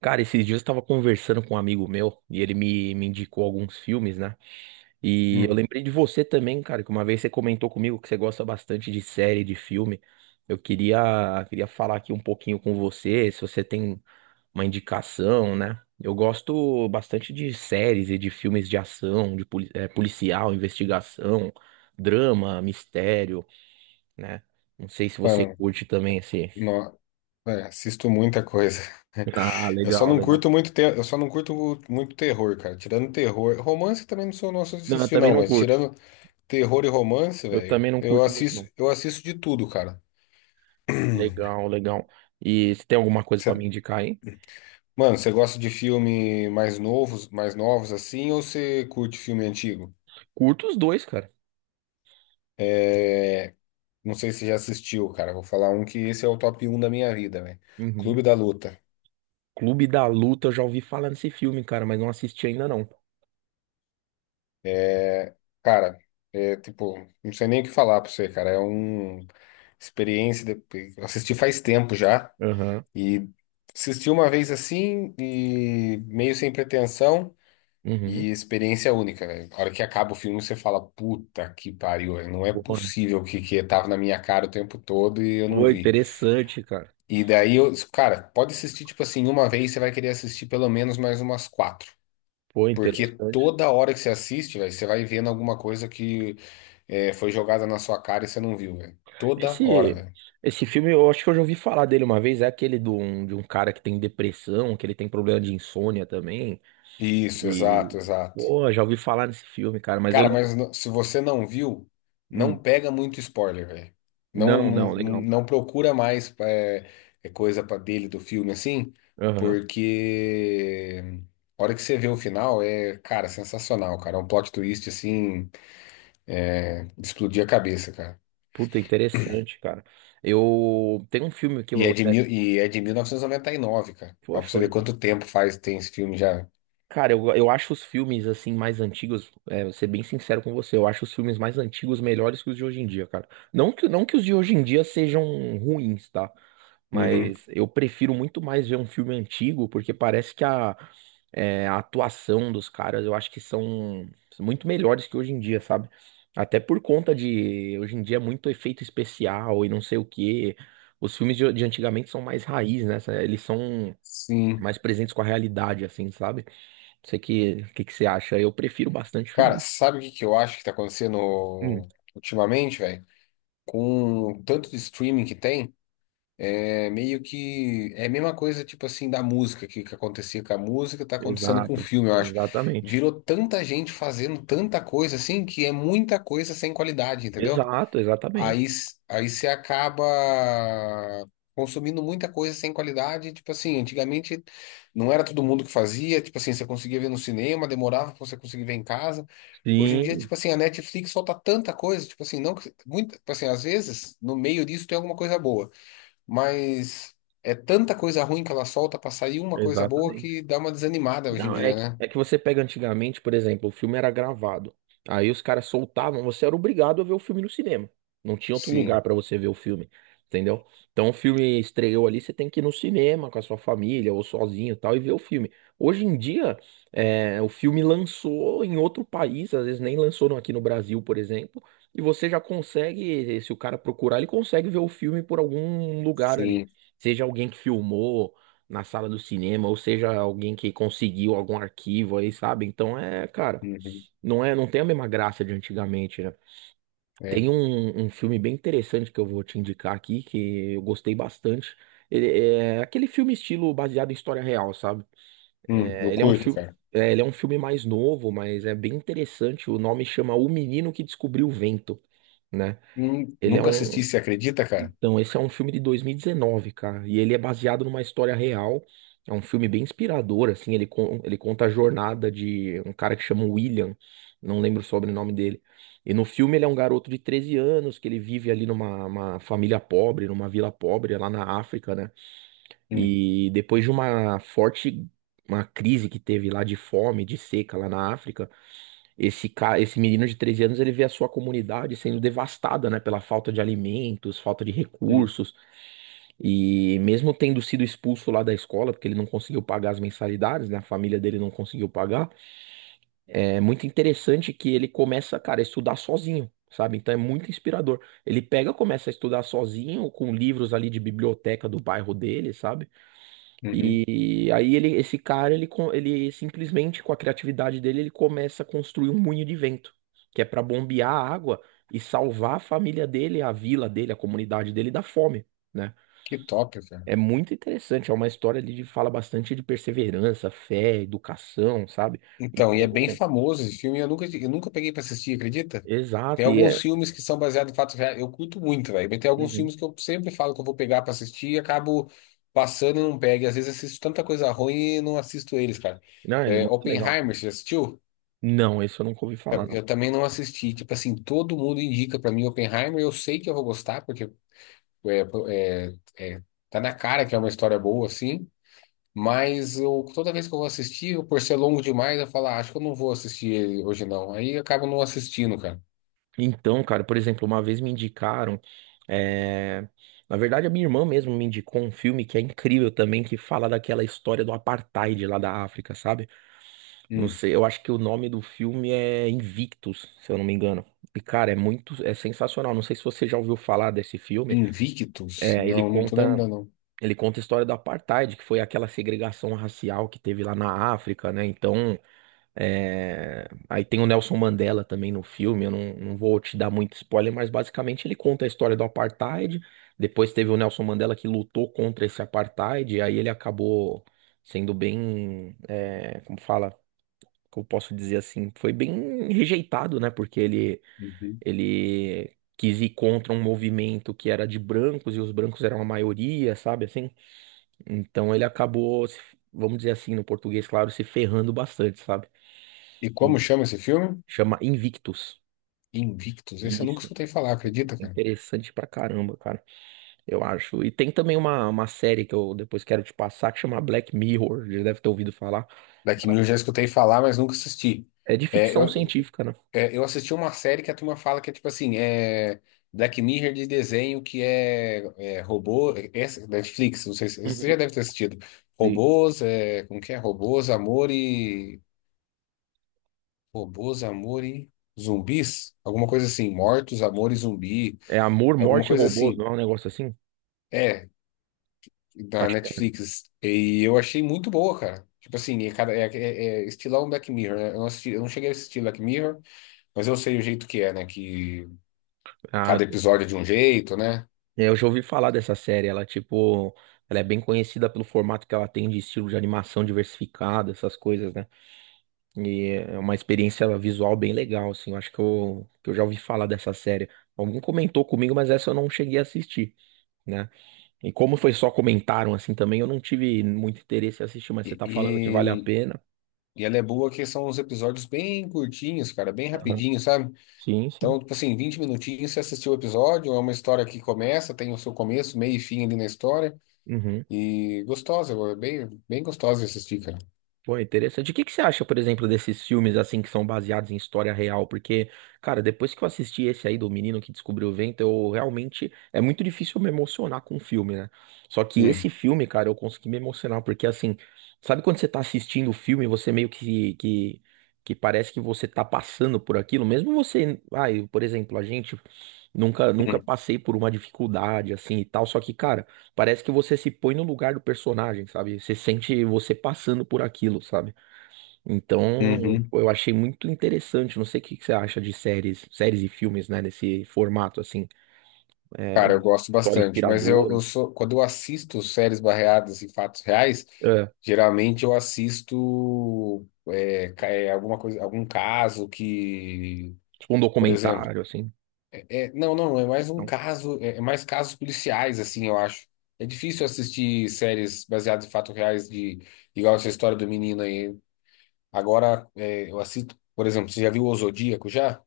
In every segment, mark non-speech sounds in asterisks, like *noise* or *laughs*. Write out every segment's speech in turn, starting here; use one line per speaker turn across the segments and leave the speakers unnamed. Cara, esses dias eu tava conversando com um amigo meu e ele me indicou alguns filmes, né? E eu
Hum.
lembrei de você também, cara, que uma vez você comentou comigo que você gosta bastante de série, de filme. Eu queria falar aqui um pouquinho com você, se você tem uma indicação, né? Eu gosto bastante de séries e de filmes de ação, de policial, investigação, drama, mistério, né? Não sei se você
Mano,
curte também esse.
no- assisto muita coisa.
*laughs* Ah,
*laughs* Eu só
legal,
não
legal.
curto muito, te- eu só não curto muito terror, cara. Tirando terror, romance também não sou nosso de
Não, eu
assistir
também
não,
não
mas
curto.
tirando terror e romance,
Eu
velho,
também não
eu
curto muito,
assisto,
não.
eu assisto de tudo, cara. *clears throat*
Legal, legal. E você tem alguma coisa pra
Cê-
me indicar aí?
mano, você gosta de filme mais novos assim, ou você curte filme antigo?
Curto os dois, cara.
Não sei se já assistiu, cara. Vou falar um que esse é o top um da minha vida, velho.
Uhum.
Clube da Luta.
Clube da Luta, eu já ouvi falar nesse filme, cara, mas não assisti ainda não.
Cara, é tipo, não sei nem o que falar pra você, cara. É uma experiência. Eu assisti faz tempo já.
Aham.
E assisti uma vez assim, e meio sem pretensão,
Uhum.
e experiência única, velho. A hora que acaba o filme, você fala, puta que pariu, velho. Não é
Pô,
possível que, tava na minha cara o tempo todo e eu não
pô,
vi.
interessante, cara.
E daí eu, cara, pode assistir, tipo assim, uma vez, você vai querer assistir pelo menos mais umas quatro.
Pô,
Porque
interessante.
toda hora que você assiste, velho, você vai vendo alguma coisa que foi jogada na sua cara e você não viu, velho. Toda hora,
Esse,
velho.
esse filme, eu acho que eu já ouvi falar dele uma vez. É aquele de um cara que tem depressão, que ele tem problema de insônia também.
Isso,
E,
exato, exato.
pô, já ouvi falar nesse filme, cara, mas eu
Cara,
não.
mas se você não viu, não
Hum,
pega muito spoiler, velho. Não,
não,
não,
legal.
não procura mais é coisa pra dele do filme assim,
Aham.
porque a hora que você vê o final é, cara, sensacional, cara. É um plot twist assim, de explodir a cabeça, cara.
Puta, interessante, cara. Eu. Tem um filme que eu
E
vou
é de
até.
mil, e é de 1999, cara.
Pô,
Ó, pra você
show
ver
de.
quanto tempo faz tem esse filme já.
Cara, eu acho os filmes assim mais antigos, é, vou ser bem sincero com você, eu acho os filmes mais antigos melhores que os de hoje em dia, cara. Não que os de hoje em dia sejam ruins, tá?
Uhum.
Mas eu prefiro muito mais ver um filme antigo, porque parece que a atuação dos caras eu acho que são muito melhores que hoje em dia, sabe? Até por conta de hoje em dia é muito efeito especial e não sei o quê. Os filmes de antigamente são mais raiz, né? Eles são
Sim.
mais presentes com a realidade, assim, sabe? Você que você acha? Eu prefiro bastante
Cara,
filme.
sabe o que que eu acho que tá acontecendo
Hum,
ultimamente, velho? Com o tanto de streaming que tem, é meio que, é a mesma coisa, tipo assim, da música, que acontecia com a música, tá acontecendo com o
exato,
filme, eu acho.
exatamente.
Virou tanta gente fazendo tanta coisa assim, que é muita coisa sem qualidade, entendeu?
Exato, exatamente.
Aí, você acaba consumindo muita coisa sem qualidade. Tipo assim, antigamente não era todo mundo que fazia. Tipo assim, você conseguia ver no cinema, demorava pra você conseguir ver em casa. Hoje em dia,
Sim,
tipo assim, a Netflix solta tanta coisa. Tipo assim, não que, muito, tipo assim, às vezes no meio disso tem alguma coisa boa, mas é tanta coisa ruim que ela solta pra sair uma coisa boa
exatamente.
que dá uma desanimada hoje em
Não, é,
dia, né?
é que você pega antigamente, por exemplo, o filme era gravado. Aí os caras soltavam, você era obrigado a ver o filme no cinema. Não tinha outro lugar
Sim,
pra você ver o filme, entendeu? Então o filme estreou ali, você tem que ir no cinema com a sua família ou sozinho e tal e ver o filme. Hoje em dia, é, o filme lançou em outro país, às vezes nem lançou no- aqui no Brasil, por exemplo, e você já consegue, se o cara procurar, ele consegue ver o filme por algum lugar ali.
sim.
Seja alguém que filmou na sala do cinema, ou seja, alguém que conseguiu algum arquivo aí, sabe? Então é, cara,
Uhum.
não tem a mesma graça de antigamente, né?
É.
Tem um filme bem interessante que eu vou te indicar aqui, que eu gostei bastante. Ele é aquele filme estilo baseado em história real, sabe?
Eu
É, ele é um
curto,
filme,
cara.
é, ele é um filme mais novo, mas é bem interessante. O nome chama O Menino que Descobriu o Vento, né? Ele é
Nunca assisti,
um,
você acredita, cara?
então, esse é um filme de 2019, cara, e ele é baseado numa história real. É um filme bem inspirador, assim, ele, ele conta a jornada de um cara que chama William, não lembro o sobrenome dele. E no filme ele é um garoto de 13 anos que ele vive ali numa uma família pobre, numa vila pobre é lá na África, né?
Hum.
E depois de uma forte uma crise que teve lá de fome, de seca lá na África, esse menino de 13 anos, ele vê a sua comunidade sendo devastada, né, pela falta de alimentos, falta de
Hum,
recursos. E mesmo tendo sido expulso lá da escola, porque ele não conseguiu pagar as mensalidades, né? A família dele não conseguiu pagar. É muito interessante que ele começa, cara, a estudar sozinho, sabe? Então é muito inspirador. Ele pega, começa a estudar sozinho, com livros ali de biblioteca do bairro dele, sabe?
uhum.
E aí ele, esse cara, ele, ele simplesmente, com a criatividade dele, ele começa a construir um moinho de vento, que é para bombear a água e salvar a família dele, a vila dele, a comunidade dele da fome. Né?
Que top, cara.
É muito interessante, é uma história ali de fala bastante de perseverança, fé, educação, sabe? E
Então, e é bem
como.
famoso esse filme. Eu nunca peguei pra assistir, acredita? Tem
Exato, e
alguns
é.
filmes que são baseados em fatos reais. Eu curto muito, velho. Mas tem alguns
Uhum.
filmes que eu sempre falo que eu vou pegar pra assistir e acabo passando e não pego. E às vezes assisto tanta coisa ruim e não assisto eles, cara.
Não, ele é
É,
muito legal.
Oppenheimer, você já assistiu?
Não, esse eu nunca ouvi falar, não.
Eu também não assisti. Tipo assim, todo mundo indica pra mim Oppenheimer. Eu sei que eu vou gostar, porque é, é, é, tá na cara que é uma história boa, assim. Mas eu, toda vez que eu vou assistir, eu, por ser longo demais, eu falo, ah, acho que eu não vou assistir ele hoje não. Aí eu acabo não assistindo, cara.
Então, cara, por exemplo, uma vez me indicaram. É, Na verdade, a minha irmã mesmo me indicou um filme que é incrível também, que fala daquela história do apartheid lá da África, sabe? Não
Hum.
sei, eu acho que o nome do filme é Invictus, se eu não me engano. E, cara, é muito, é sensacional. Não sei se você já ouviu falar desse filme.
Invictus?
É,
Não, não tô lembrando,
ele conta a história do apartheid, que foi aquela segregação racial que teve lá na África, né? Então, é, aí tem o Nelson Mandela também no filme. Eu não vou te dar muito spoiler, mas basicamente ele conta a história do apartheid. Depois teve o Nelson Mandela que lutou contra esse apartheid, e aí ele acabou sendo bem, é, como fala, como posso dizer assim, foi bem rejeitado, né? Porque ele
não. Uhum.
ele quis ir contra um movimento que era de brancos e os brancos eram a maioria, sabe assim? Então ele acabou, vamos dizer assim, no português, claro, se ferrando bastante, sabe?
E como chama esse filme?
Chama Invictus.
Invictus. Esse eu nunca
Isso,
escutei falar, acredita,
é
cara?
interessante pra caramba, cara, eu acho. E tem também uma série que eu depois quero te passar que chama Black Mirror, já deve ter ouvido falar.
Da Kim
Ela
eu
É
já escutei falar, mas nunca assisti.
é de
É,
ficção
eu,
científica, né?
eu assisti uma série que a turma fala que é tipo assim, Black Mirror de desenho que é robô, Netflix, não sei se você já
Uhum.
deve ter assistido.
E
Robôs, é, como que é? Robôs, amor e Robôs, amor e zumbis? Alguma coisa assim. Mortos, amor e zumbi.
É Amor,
Alguma
Morte e
coisa
Robôs,
assim.
não é um negócio assim?
É, da
Acho que é.
Netflix. E eu achei muito boa, cara. Tipo assim, é, cada, é, é, é estilão Black Mirror, né? Eu não cheguei a assistir Black Mirror, mas eu sei o jeito que é, né? Que
Ah,
cada episódio é de um jeito, né?
É, Eu já ouvi falar dessa série, ela tipo, ela é bem conhecida pelo formato que ela tem de estilo de animação diversificado, essas coisas, né? E é uma experiência visual bem legal, assim, eu acho que eu já ouvi falar dessa série. Alguém comentou comigo, mas essa eu não cheguei a assistir, né? E como foi só comentaram assim também, eu não tive muito interesse em assistir, mas você
E,
tá falando que vale a
e,
pena.
e ela é boa que são uns episódios bem curtinhos, cara, bem
Aham.
rapidinho, sabe?
Sim, sim.
Então, tipo assim, 20 minutinhos você assistiu o episódio, é uma história que começa, tem o seu começo, meio e fim ali na história.
Uhum.
E gostosa, é bem, bem gostosa de assistir, cara.
Pô, interessante. O que que você acha, por exemplo, desses filmes assim que são baseados em história real? Porque, cara, depois que eu assisti esse aí do Menino que Descobriu o Vento, eu realmente é muito difícil me emocionar com o filme, né? Só que esse
Hum,
filme, cara, eu consegui me emocionar porque assim, sabe quando você tá assistindo o filme, e você meio que parece que você tá passando por aquilo, mesmo você, ai, por exemplo, a gente Nunca, nunca
hum,
passei por uma dificuldade assim e tal. Só que, cara, parece que você se põe no lugar do personagem, sabe? Você sente você passando por aquilo, sabe? Então,
uhum.
eu achei muito interessante. Não sei o que que você acha de séries, séries e filmes, né? Nesse formato assim, é,
Cara,
de
eu gosto
história
bastante, mas eu,
inspiradora,
eu sou, quando eu assisto séries barreadas em fatos reais,
é,
geralmente eu assisto alguma coisa, algum caso que,
tipo um
por exemplo,
documentário, assim.
é, é- não, não, é mais um
Então.
caso, é mais casos policiais, assim, eu acho. É difícil assistir séries baseadas em fatos reais de, igual essa história do menino aí. Agora, eu assisto, por exemplo, você já viu O Zodíaco já?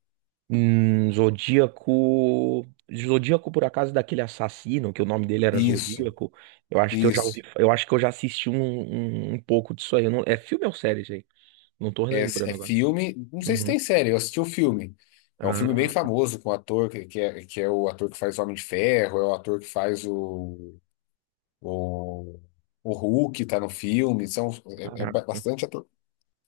Zodíaco. Zodíaco, por acaso, daquele assassino, que o nome dele era
Isso,
Zodíaco. Eu acho que eu já
isso.
ouvi, eu acho que eu já assisti um, um, um pouco disso aí. Eu não- é filme ou série, gente? Não tô
É
relembrando agora.
filme. Não sei se
Uhum.
tem série, eu assisti o filme. É um filme bem
Ah,
famoso com o ator que é o ator que faz o Homem de Ferro, é o ator que faz o, o, o, Hulk, tá no filme. São, é, é ba-
caraca.
bastante ator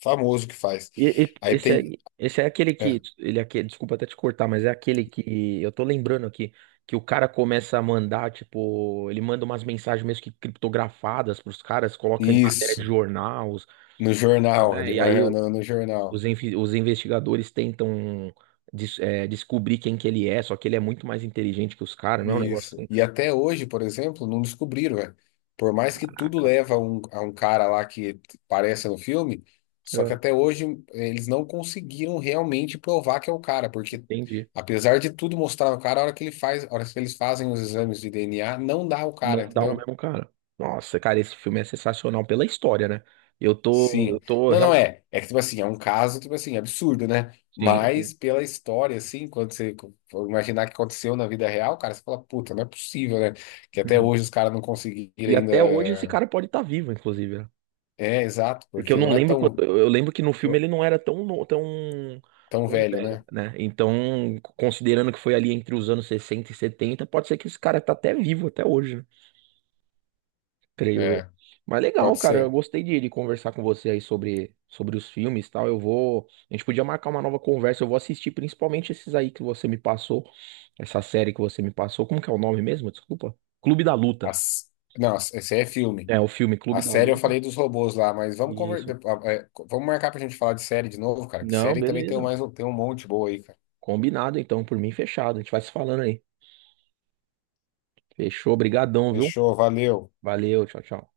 famoso que faz. Aí
Esse
tem.
aí, esse é aquele que.
é,
Ele é aquele, desculpa até te cortar, mas é aquele que. Eu tô lembrando aqui. Que o cara começa a mandar, tipo, ele manda umas mensagens mesmo que criptografadas pros caras, coloca em matéria de
isso,
jornais,
no
não
jornal,
é?
ele
E
vai
aí,
andando no jornal.
Os, os investigadores tentam descobrir quem que ele é, só que ele é muito mais inteligente que os caras, não é um negócio
Isso.
assim,
E até hoje, por exemplo, não descobriram, velho. Por mais que tudo
caraca,
leva a um cara lá que aparece no filme, só que
É.
até hoje eles não conseguiram realmente provar que é o cara, porque
entendi.
apesar de tudo mostrar o cara, a hora que ele faz, a hora que eles fazem os exames de DNA, não dá o cara,
Não dá o
entendeu?
mesmo cara. Nossa, cara, esse filme é sensacional pela história, né? Eu tô, eu
Sim.
tô
Não, não
realmente.
é. É que, tipo assim, é um caso, tipo assim, absurdo, né?
Sim,
Mas
sim.
pela história, assim, quando você for imaginar que aconteceu na vida real, cara, você fala, puta, não é possível, né? Que até
Uhum.
hoje os caras não conseguiram
E até hoje esse
ainda.
cara pode estar vivo, inclusive, né?
É, exato,
Porque eu
porque
não
não é
lembro, eu lembro que no filme ele
eu-
não era tão, tão,
tão
tão
velho,
velho,
né?
né? Então, considerando que foi ali entre os anos 60 e 70 pode ser que esse cara tá até vivo até hoje, creio eu.
É,
Mas legal,
pode
cara, eu
ser.
gostei de conversar com você aí sobre os filmes e tal. Eu vou. A gente podia marcar uma nova conversa. Eu vou assistir principalmente esses aí que você me passou, essa série que você me passou. Como que é o nome mesmo? Desculpa. Clube da Luta.
As... Não, esse aí é filme.
É, o filme Clube
A
da
série eu
Luta.
falei dos robôs lá, mas vamos conver... de-
Isso.
ah, é, co- vamos marcar pra gente falar de série de novo, cara. Que
Não,
série também tem
beleza.
mais um, tem um monte boa aí, cara.
Combinado então, por mim fechado. A gente vai se falando aí. Fechou, brigadão, viu?
Fechou, valeu.
Valeu, tchau, tchau.